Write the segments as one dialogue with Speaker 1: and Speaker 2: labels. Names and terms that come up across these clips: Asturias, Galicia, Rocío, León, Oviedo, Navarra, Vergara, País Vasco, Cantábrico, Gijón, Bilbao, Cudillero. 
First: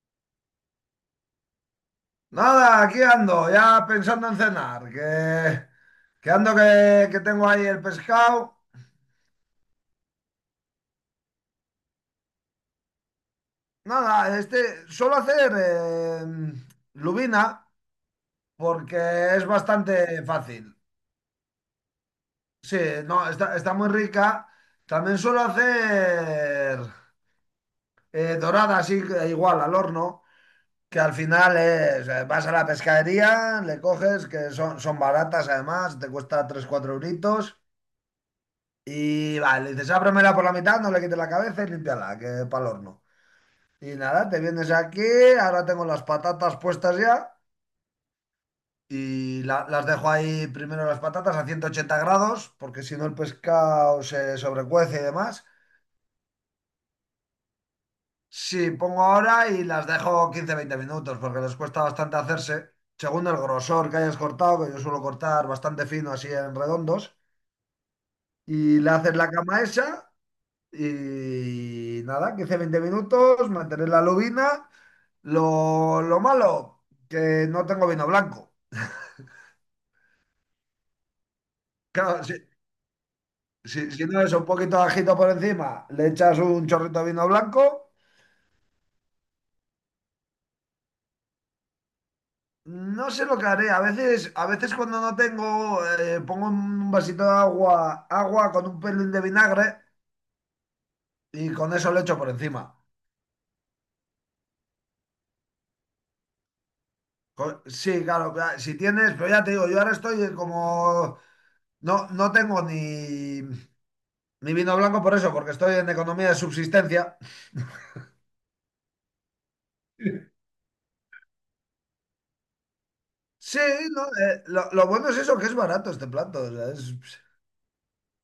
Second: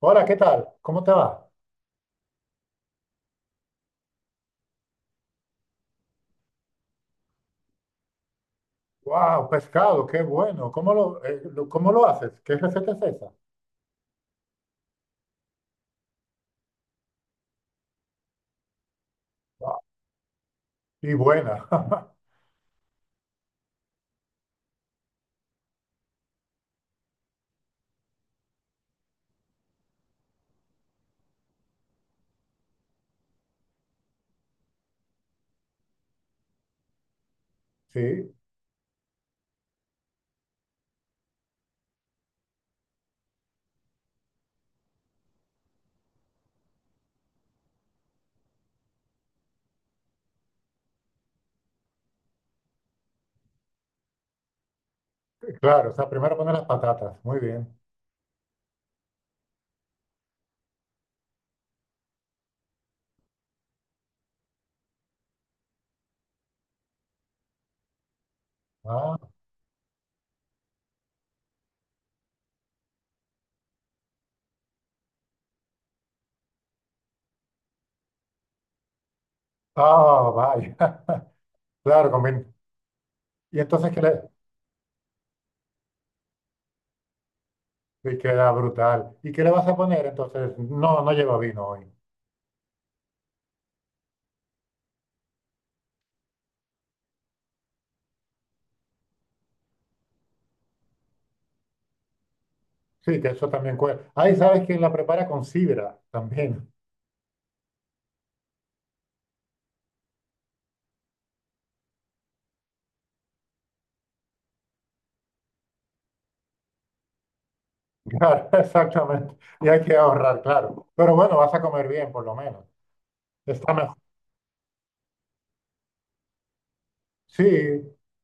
Speaker 1: Hola, ¿qué tal? ¿Cómo te va?
Speaker 2: Nada, aquí ando, ya pensando en cenar, que tengo ahí el pescado.
Speaker 1: ¡Wow! Pescado, qué bueno. ¿¿Cómo lo haces? ¿Qué receta es esa?
Speaker 2: Nada, este suelo hacer lubina porque es
Speaker 1: Guau,
Speaker 2: bastante fácil.
Speaker 1: y buena.
Speaker 2: Sí, no, está muy rica. También suelo hacer dorada, así que igual al horno, que al final es, vas a la pescadería, le coges, que son, son baratas además, te cuesta 3 4 euritos.
Speaker 1: Sí,
Speaker 2: Y vale, dices, ábremela por la mitad, no le quites la cabeza y límpiala, que para el horno. Y nada, te vienes aquí, ahora tengo las patatas puestas ya y las dejo ahí primero las patatas a 180 grados, porque si no el pescado se sobrecuece y demás.
Speaker 1: claro. O sea, primero poner las patatas. Muy bien.
Speaker 2: Sí, pongo ahora y las dejo 15 20 minutos, porque les cuesta bastante hacerse, según el grosor que hayas cortado, que yo suelo cortar bastante fino así en redondos, y le haces la
Speaker 1: Ah,
Speaker 2: cama esa. Y nada, 15 veinte minutos, mantener la lubina. Lo malo, que no tengo vino blanco.
Speaker 1: ah, vaya. Claro,
Speaker 2: Claro, si,
Speaker 1: conviene. Y
Speaker 2: si-
Speaker 1: entonces, ¿qué
Speaker 2: si
Speaker 1: le?
Speaker 2: no, es un poquito de ajito por encima, le echas un chorrito de vino blanco.
Speaker 1: Y queda brutal. ¿Y qué le vas a poner? Entonces, no, no lleva vino hoy.
Speaker 2: No sé lo que haré. A veces cuando no tengo, pongo un vasito de agua con un pelín de vinagre y con eso le echo por encima.
Speaker 1: Sí, que eso también cuesta. Ahí sabes que la prepara con sidra también.
Speaker 2: Sí, claro, claro, si tienes, pero ya te digo, yo ahora estoy como, no, no tengo ni... Ni vino blanco por eso, porque estoy en economía de subsistencia.
Speaker 1: Claro, exactamente. Y hay que ahorrar, claro. Pero bueno, vas a comer bien, por lo menos.
Speaker 2: Sí,
Speaker 1: Está
Speaker 2: no, lo bueno es eso, que es barato este plato. O sea,
Speaker 1: sí,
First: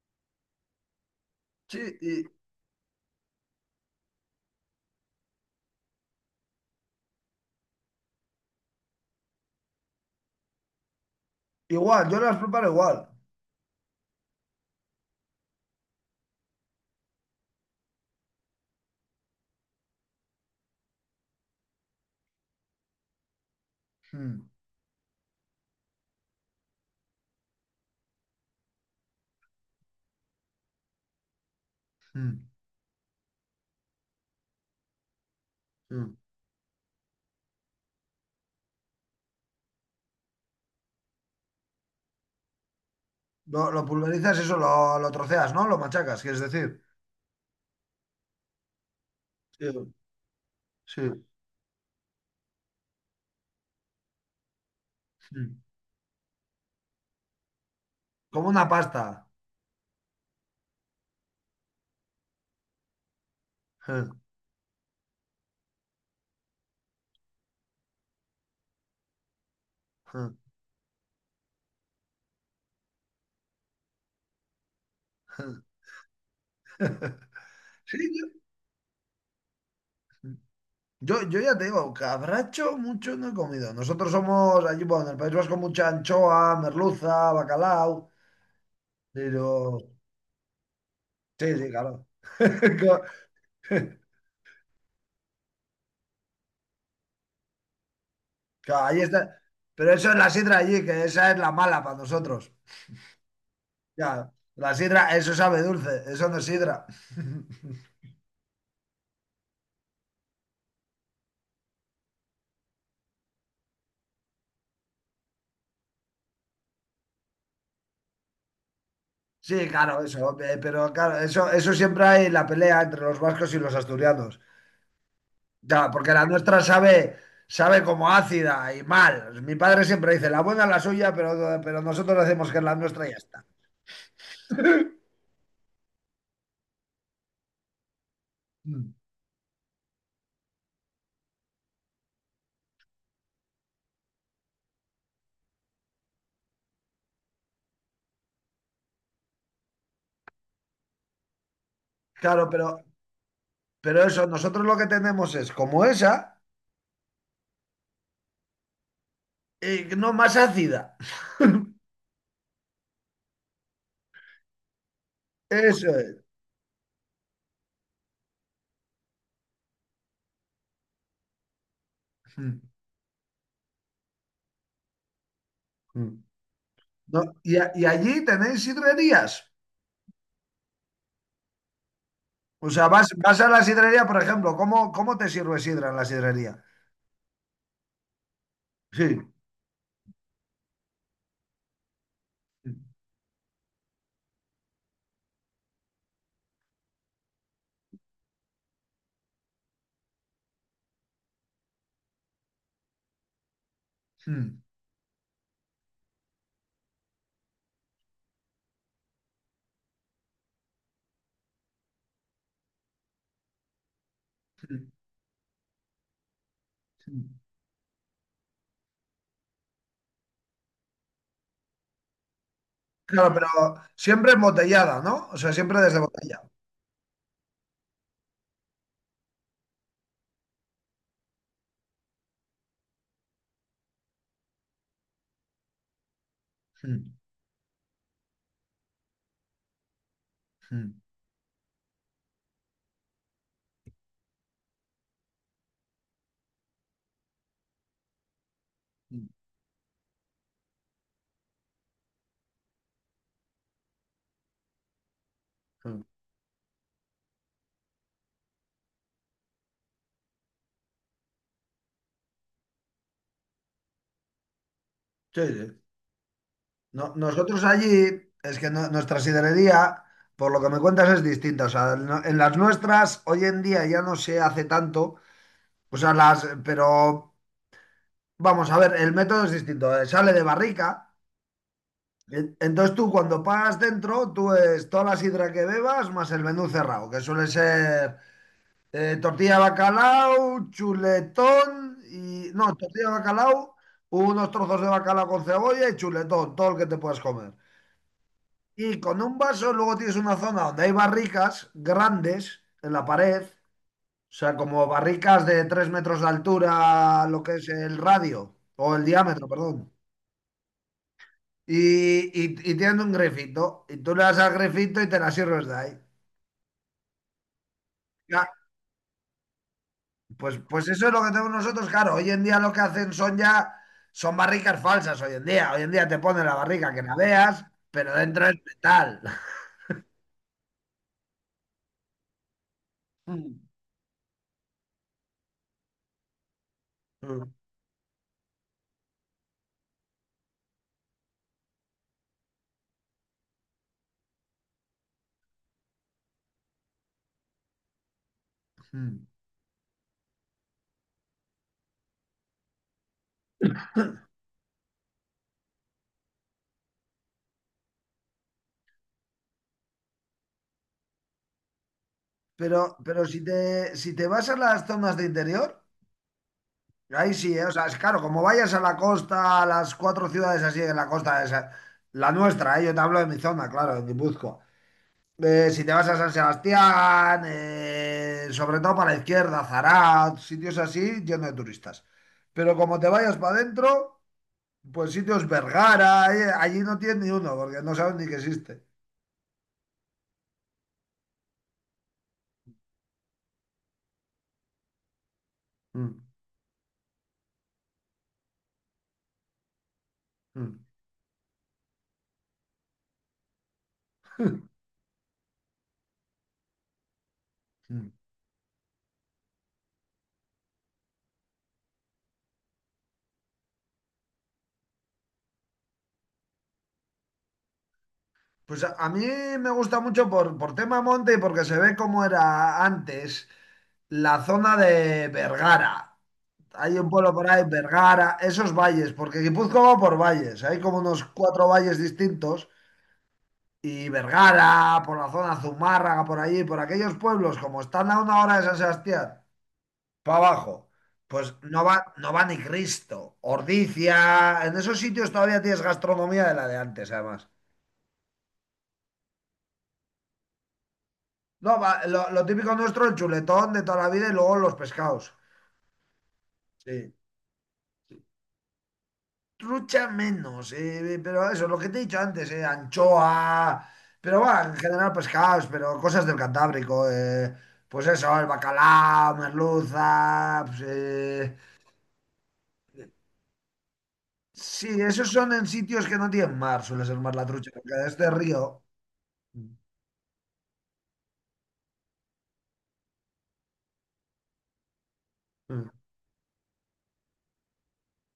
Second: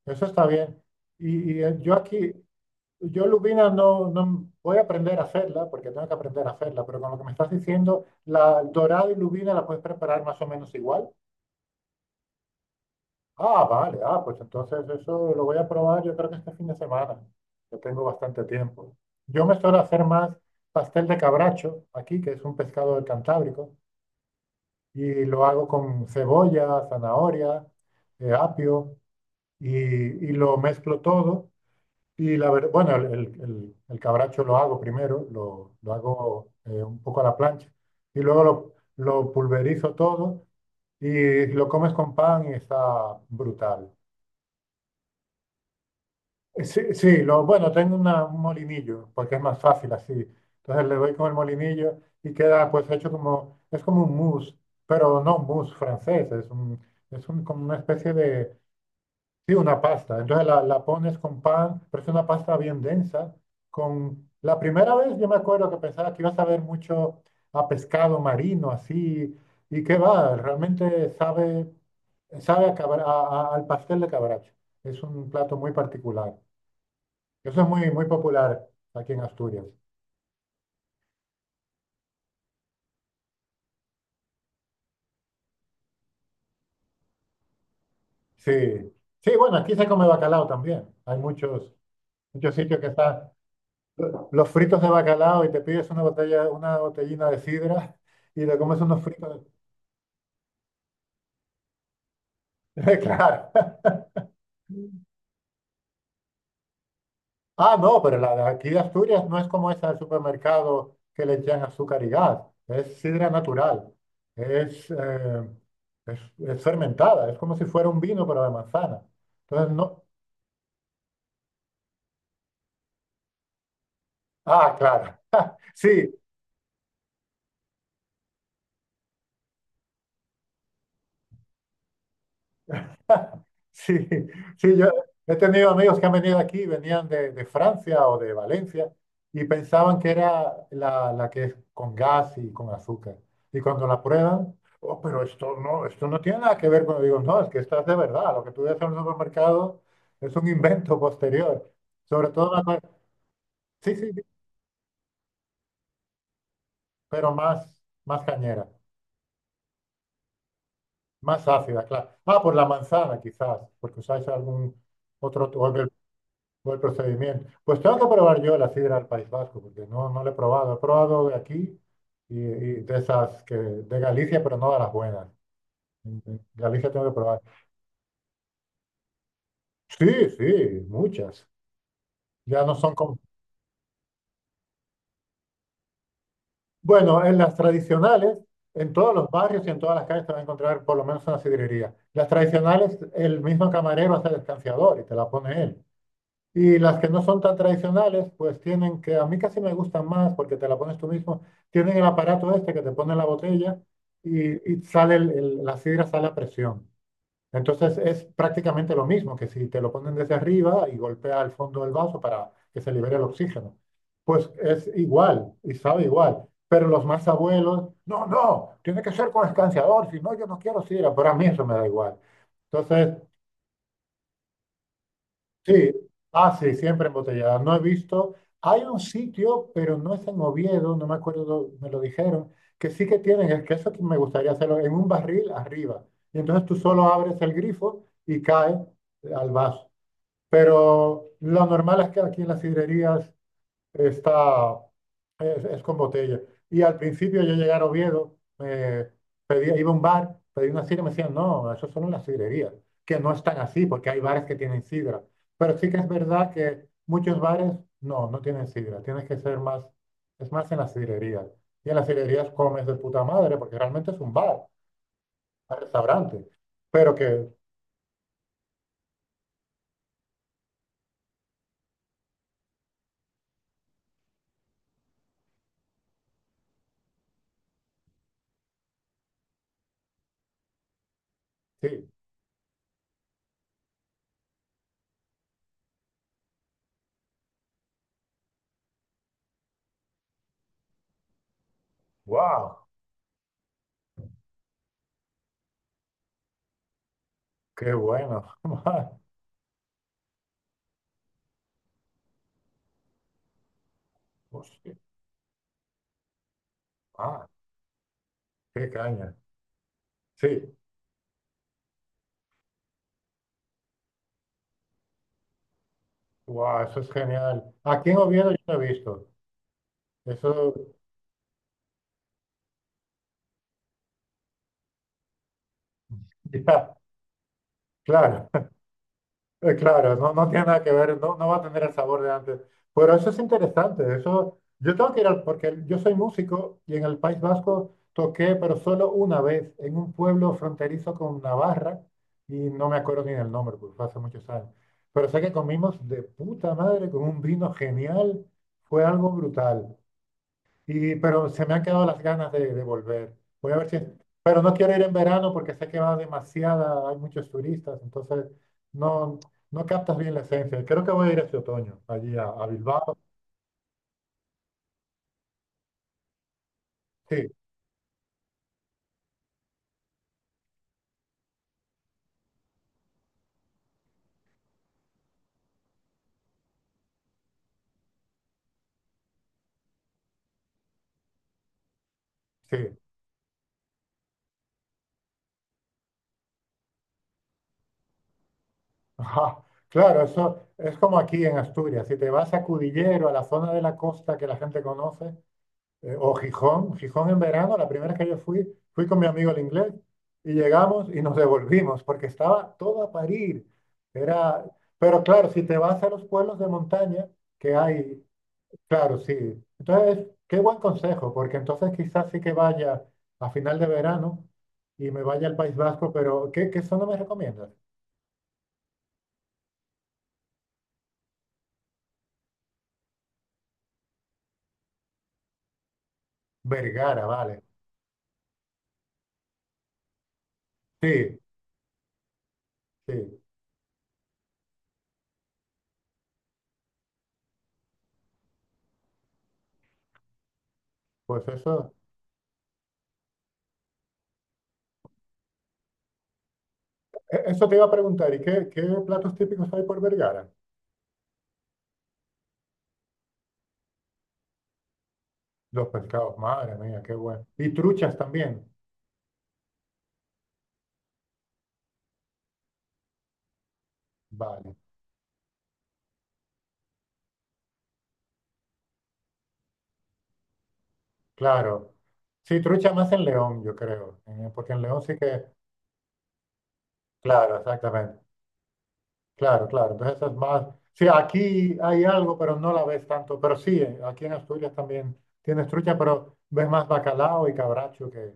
Speaker 1: eso está bien.
Speaker 2: sí,
Speaker 1: Yo aquí, yo lubina no voy a aprender a hacerla, porque tengo que aprender a hacerla, pero con lo que me estás diciendo, la dorada y lubina la puedes preparar más o menos igual.
Speaker 2: igual, yo las preparo igual.
Speaker 1: Ah, vale, ah, pues entonces eso lo voy a probar yo creo que este fin de semana. Yo tengo bastante tiempo. Yo me suelo hacer más pastel de cabracho aquí, que es un pescado del Cantábrico,
Speaker 2: Mm,
Speaker 1: y lo hago con cebolla, zanahoria, apio, y lo mezclo todo. Y
Speaker 2: mm,
Speaker 1: la verdad, bueno, el cabracho lo hago primero, lo
Speaker 2: mm.
Speaker 1: hago un poco a la plancha y luego lo pulverizo todo y lo comes con pan y está
Speaker 2: Lo
Speaker 1: brutal.
Speaker 2: pulverizas, eso lo troceas, ¿no? Lo machacas, quieres decir.
Speaker 1: Sí, sí, lo, bueno, tengo un molinillo porque es más
Speaker 2: Sí,
Speaker 1: fácil así. Entonces le
Speaker 2: sí.
Speaker 1: doy con el molinillo y queda pues hecho como, es como un mousse, pero no un
Speaker 2: Mm.
Speaker 1: mousse francés, es un, como una especie
Speaker 2: Como
Speaker 1: de,
Speaker 2: una pasta.
Speaker 1: sí, una pasta. Entonces la pones con pan, pero es una pasta bien densa. Con la primera vez yo me acuerdo que pensaba que ibas a ver mucho a pescado marino así y qué va, realmente sabe sabe a al pastel de cabracho. Es un plato muy particular. Eso es muy
Speaker 2: Sí,
Speaker 1: muy popular aquí en Asturias.
Speaker 2: yo, yo ya te digo, cabracho mucho no he comido. Nosotros somos allí, bueno, en el País Vasco mucha anchoa, merluza, bacalao,
Speaker 1: Sí. Sí, bueno, aquí
Speaker 2: pero...
Speaker 1: se come bacalao también. Hay
Speaker 2: Sí, sí,
Speaker 1: muchos
Speaker 2: claro.
Speaker 1: muchos sitios que
Speaker 2: Co-
Speaker 1: están los fritos de bacalao y te pides una botellina de sidra y te comes
Speaker 2: Claro, ahí
Speaker 1: unos fritos.
Speaker 2: está. Pero eso es la sidra allí, que esa es la mala para nosotros.
Speaker 1: Claro.
Speaker 2: Ya, la sidra, eso sabe dulce, eso no es sidra.
Speaker 1: Ah, no, pero la de aquí de Asturias no es como esa del supermercado que le echan azúcar y gas. Es sidra natural. Es, eh, es, es fermentada. Es como si fuera un vino, pero de manzana.
Speaker 2: Sí,
Speaker 1: Entonces,
Speaker 2: claro,
Speaker 1: no.
Speaker 2: eso. Pero claro, eso siempre hay la pelea entre los vascos y los asturianos.
Speaker 1: Ah, claro.
Speaker 2: Ya,
Speaker 1: Sí,
Speaker 2: porque la nuestra sabe, como ácida y mal. Mi padre siempre dice, la buena es la suya, pero nosotros decimos que es la nuestra y ya está.
Speaker 1: sí, sí, yo he tenido amigos que han venido aquí, venían de Francia o de Valencia
Speaker 2: Mm.
Speaker 1: y pensaban que era la que es con gas y con azúcar. Y cuando la prueban, oh, pero esto no tiene nada que ver con, digo, no, es que esta es de verdad, lo que tú ves en el supermercado es un invento posterior. Sobre
Speaker 2: Claro,
Speaker 1: todo, me
Speaker 2: pero,
Speaker 1: acuerdo- sí,
Speaker 2: pero
Speaker 1: sí, sí,
Speaker 2: eso, nosotros lo que tenemos es como esa,
Speaker 1: pero más, más cañera,
Speaker 2: y no más ácida.
Speaker 1: más ácida, claro. Ah, por la manzana quizás, porque usáis algún otro, o el
Speaker 2: Eso es.
Speaker 1: fue el procedimiento. Pues tengo que probar yo la sidra del País Vasco, porque no, no la he probado. He probado de aquí
Speaker 2: Mm.
Speaker 1: y de esas que, de Galicia, pero no de las buenas.
Speaker 2: Mm.
Speaker 1: En Galicia tengo que
Speaker 2: No,
Speaker 1: probar.
Speaker 2: y allí tenéis sidrerías.
Speaker 1: Sí, sí, muchas. Ya
Speaker 2: O
Speaker 1: no
Speaker 2: sea,
Speaker 1: son
Speaker 2: vas,
Speaker 1: como...
Speaker 2: vas a la sidrería, por ejemplo, ¿cómo te sirve sidra en la sidrería?
Speaker 1: Bueno, en las tradicionales, en todos
Speaker 2: Sí.
Speaker 1: los barrios y en todas las calles te vas a encontrar por lo menos una sidrería. Las tradicionales, el mismo camarero hace el escanciador y te la pone él. Y las que no son tan tradicionales, pues tienen que, a mí casi me gustan más porque te la pones tú mismo, tienen el aparato este que te pone en la botella
Speaker 2: Mm,
Speaker 1: y sale la sidra, sale a presión. Entonces es prácticamente lo mismo que si te lo ponen desde arriba y golpea el fondo del vaso para que se libere el oxígeno. Pues
Speaker 2: mm,
Speaker 1: es igual y sabe igual. Pero los más
Speaker 2: mm.
Speaker 1: abuelos, no, no, tiene que ser con escanciador, si no, yo no quiero sidra, pero a mí eso me da igual. Entonces,
Speaker 2: Claro, pero siempre embotellada, ¿no? O sea, siempre
Speaker 1: sí,
Speaker 2: desde botella.
Speaker 1: ah, sí, siempre embotellada. No he visto. Hay un sitio, pero no es en Oviedo, no me acuerdo, me lo dijeron, que sí que tienen, es que eso que me gustaría hacerlo, en un barril arriba. Y entonces tú solo
Speaker 2: Mm,
Speaker 1: abres el grifo y cae al vaso.
Speaker 2: mm,
Speaker 1: Pero lo normal es que aquí en las sidrerías está, es con botella. Y al principio yo llegué a Oviedo, me
Speaker 2: mm,
Speaker 1: pedía, iba a un bar, pedí una sidra y me decían, no, eso solo en las sidrerías, que no están así, porque hay bares que tienen sidra. Pero sí que
Speaker 2: mm.
Speaker 1: es verdad que muchos bares no, no tienen sidra, tienes que ser más, es más en las sidrerías. Y en las sidrerías comes de puta madre, porque realmente es un bar,
Speaker 2: Sí,
Speaker 1: un
Speaker 2: sí.
Speaker 1: restaurante. Pero que,
Speaker 2: Nosotros allí, es que nuestra sidrería, por lo que me cuentas, es distinta. O sea, en las nuestras, hoy en día ya no se hace tanto. O sea, pero vamos a ver, el método es distinto. Sale de barrica.
Speaker 1: sí,
Speaker 2: Entonces tú cuando pagas dentro, tú es toda la sidra que bebas más el menú cerrado, que suele ser tortilla de bacalao, chuletón y... No,
Speaker 1: wow,
Speaker 2: tortilla de bacalao, unos trozos de bacalao con cebolla y chuletón, todo el que te puedas comer.
Speaker 1: qué bueno,
Speaker 2: Y
Speaker 1: man,
Speaker 2: con un vaso luego tienes una zona donde hay barricas grandes en la pared, o sea, como
Speaker 1: hostia,
Speaker 2: barricas de 3 metros de altura, lo
Speaker 1: ah,
Speaker 2: que es el radio,
Speaker 1: qué
Speaker 2: o el
Speaker 1: caña.
Speaker 2: diámetro, perdón.
Speaker 1: Sí,
Speaker 2: y, y, y tienen un grefito, y tú le das al grefito y te la sirves de ahí.
Speaker 1: wow, eso es genial. Aquí en
Speaker 2: Ya,
Speaker 1: Oviedo yo no he visto.
Speaker 2: pues,
Speaker 1: Eso,
Speaker 2: pues eso es lo que tenemos nosotros, claro. Hoy en día lo que hacen son ya, son barricas falsas hoy en día. Hoy en día te ponen la barrica
Speaker 1: ya,
Speaker 2: que la veas, pero dentro
Speaker 1: claro,
Speaker 2: es metal.
Speaker 1: claro, no, no tiene nada que ver, no, no va a tener el sabor de antes. Pero eso es interesante, eso, yo tengo que ir al, porque yo soy músico y en el País Vasco toqué, pero solo una vez, en un pueblo fronterizo con Navarra, y no me acuerdo ni del nombre, porque fue hace muchos años. Pero sé que comimos de puta madre con un vino genial, fue algo brutal. Y, pero se me han quedado las ganas de volver. Voy a ver si... Pero no quiero ir en verano porque sé que va demasiada, hay muchos turistas, entonces no, no captas bien la esencia. Creo que voy a ir este otoño, allí a
Speaker 2: Pero,
Speaker 1: Bilbao.
Speaker 2: pero si te vas a las zonas de interior, ahí
Speaker 1: Sí,
Speaker 2: sí, ¿eh? O sea, es claro, como vayas a la costa, a las cuatro ciudades así de la costa, esa, la nuestra, ¿eh? Yo te hablo de mi zona, claro, de Guipúzcoa. Si te vas a San Sebastián, sobre todo para la izquierda, Zarat, sitios así, llenos de turistas. Pero
Speaker 1: sí.
Speaker 2: como te vayas para adentro, pues sitios Vergara, allí no tienes ni uno, porque no saben ni que existe.
Speaker 1: Ajá. Claro, eso es como aquí en Asturias. Si te vas a Cudillero, a la zona de la costa que la gente conoce,
Speaker 2: Mm,
Speaker 1: o Gijón, Gijón en verano, la primera vez que yo fui, fui con mi amigo el inglés y
Speaker 2: mm,
Speaker 1: llegamos y nos devolvimos porque estaba todo a parir. Era, pero claro, si te vas a los pueblos de montaña que
Speaker 2: mm.
Speaker 1: hay, claro, sí. Entonces, qué buen consejo, porque entonces quizás sí que vaya a final de verano y me vaya al País Vasco, pero ¿qué zona me recomiendas?
Speaker 2: Pues a mí me gusta mucho por, tema monte y porque se ve cómo era antes la zona de Vergara. Hay un
Speaker 1: Vergara,
Speaker 2: pueblo por
Speaker 1: vale.
Speaker 2: ahí, Vergara, esos valles, porque Guipúzcoa va por valles, hay como unos
Speaker 1: Sí,
Speaker 2: cuatro valles distintos.
Speaker 1: sí.
Speaker 2: Y Vergara, por la zona Zumárraga, por allí, por aquellos pueblos, como están a una hora de San Sebastián, para abajo,
Speaker 1: Pues
Speaker 2: pues no
Speaker 1: eso,
Speaker 2: va, no va ni Cristo. Ordizia en esos sitios todavía tienes gastronomía de la de antes, además.
Speaker 1: eso te iba a preguntar, ¿y qué platos típicos hay por Vergara?
Speaker 2: No, lo típico nuestro, el chuletón de toda la vida y luego los pescados.
Speaker 1: Los pescados, madre mía, qué
Speaker 2: Sí.
Speaker 1: bueno. Y truchas también.
Speaker 2: Trucha menos, pero eso, lo que te he dicho antes, anchoa, pero va,
Speaker 1: Vale,
Speaker 2: en general pescados, pero cosas del Cantábrico, pues eso, el bacalao, merluza, pues,
Speaker 1: claro. Sí, trucha más en León, yo creo. Porque en
Speaker 2: Sí,
Speaker 1: León sí
Speaker 2: esos
Speaker 1: que.
Speaker 2: son en sitios que no tienen mar, suele ser más la
Speaker 1: Claro,
Speaker 2: trucha, porque de
Speaker 1: exactamente.
Speaker 2: este río.
Speaker 1: Claro, claro. Entonces es más. Sí, aquí hay algo, pero no la ves tanto. Pero sí, aquí en Asturias también tienes
Speaker 2: Mm.
Speaker 1: trucha, pero ves más bacalao y cabracho que,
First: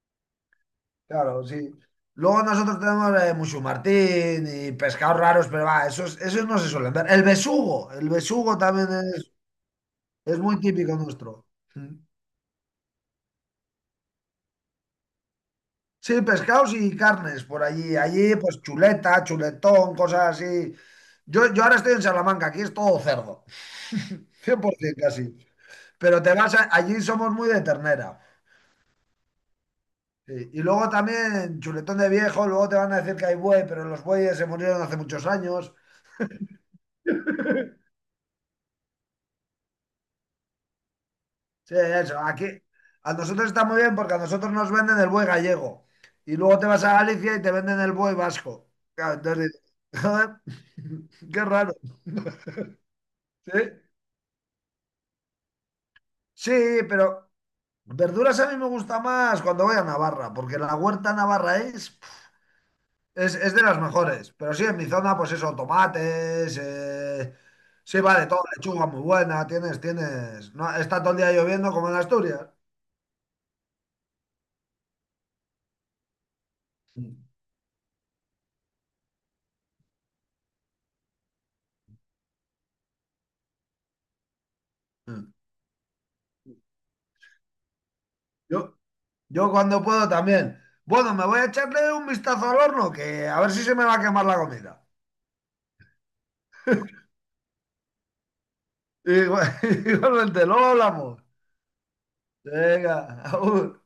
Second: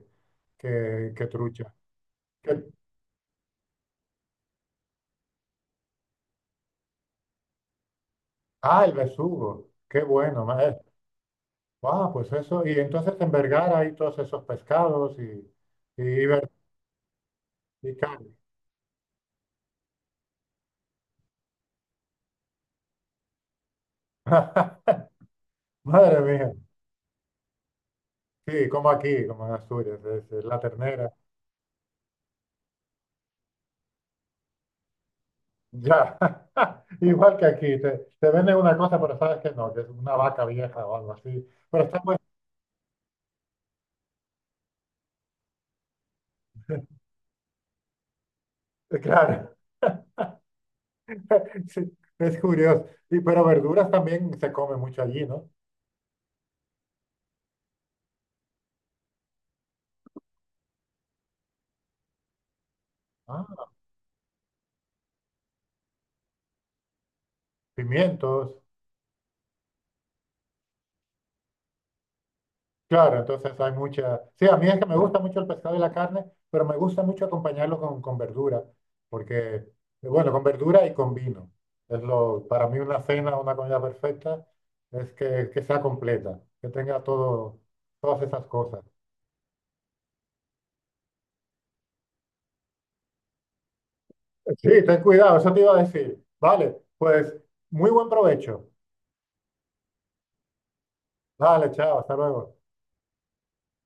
Speaker 1: que, que
Speaker 2: Claro, sí.
Speaker 1: trucha.
Speaker 2: Luego
Speaker 1: Que-
Speaker 2: nosotros tenemos musumartín y pescados raros, pero va, esos no se suelen ver. El besugo
Speaker 1: ah,
Speaker 2: también
Speaker 1: el
Speaker 2: es,
Speaker 1: besugo. Qué
Speaker 2: es
Speaker 1: bueno,
Speaker 2: muy
Speaker 1: maestro.
Speaker 2: típico nuestro. Mm.
Speaker 1: Ah, pues eso. Y entonces en Vergara hay todos esos pescados
Speaker 2: Sí,
Speaker 1: y, ver-
Speaker 2: pescados y carnes por
Speaker 1: y
Speaker 2: allí.
Speaker 1: carne.
Speaker 2: Allí, pues chuleta, chuletón, cosas así. Yo ahora estoy en Salamanca, aquí es todo cerdo, cien por ciento casi.
Speaker 1: Madre
Speaker 2: Pero te
Speaker 1: mía,
Speaker 2: vas allí somos muy de ternera.
Speaker 1: sí, como aquí, como en Asturias, es
Speaker 2: Sí,
Speaker 1: la
Speaker 2: y luego
Speaker 1: ternera.
Speaker 2: también, chuletón de viejo, luego te van a decir que hay buey, pero los bueyes se murieron hace muchos años.
Speaker 1: Ya, igual que aquí, te venden una cosa, pero sabes que no, que es una vaca vieja o algo así.
Speaker 2: Sí,
Speaker 1: Pero está
Speaker 2: eso,
Speaker 1: bueno,
Speaker 2: aquí a nosotros está muy bien porque a nosotros nos venden el buey gallego. Y luego te vas a Galicia y te venden el buey vasco. Claro, entonces
Speaker 1: claro,
Speaker 2: dices, joder, qué raro.
Speaker 1: sí, es curioso. Y, pero
Speaker 2: Sí,
Speaker 1: verduras también se come mucho allí, ¿no?
Speaker 2: sí, pero verduras a mí me gusta más cuando voy a Navarra, porque la huerta navarra es... Es de
Speaker 1: Ah,
Speaker 2: las mejores, pero sí, en mi zona, pues eso, tomates, sí, vale, todo,
Speaker 1: pimientos.
Speaker 2: lechuga muy buena, tienes, no, está todo el día lloviendo como en Asturias.
Speaker 1: Claro, entonces hay mucha... Sí, a mí es que me gusta mucho el pescado y la carne, pero me gusta mucho acompañarlo con verdura, porque, bueno, con verdura y con vino. Es lo, para mí una cena, una comida perfecta, es
Speaker 2: Mm.
Speaker 1: que sea completa, que tenga todo, todas esas
Speaker 2: Yo,
Speaker 1: cosas.
Speaker 2: yo cuando puedo también. Bueno, me voy a echarle un vistazo al horno, que a ver si se me va a quemar la comida.
Speaker 1: Sí, ten cuidado, eso te iba a decir. Vale, pues muy buen provecho.
Speaker 2: Igual- Igualmente, luego hablamos.
Speaker 1: Vale, chao, hasta luego.
Speaker 2: Venga, agur.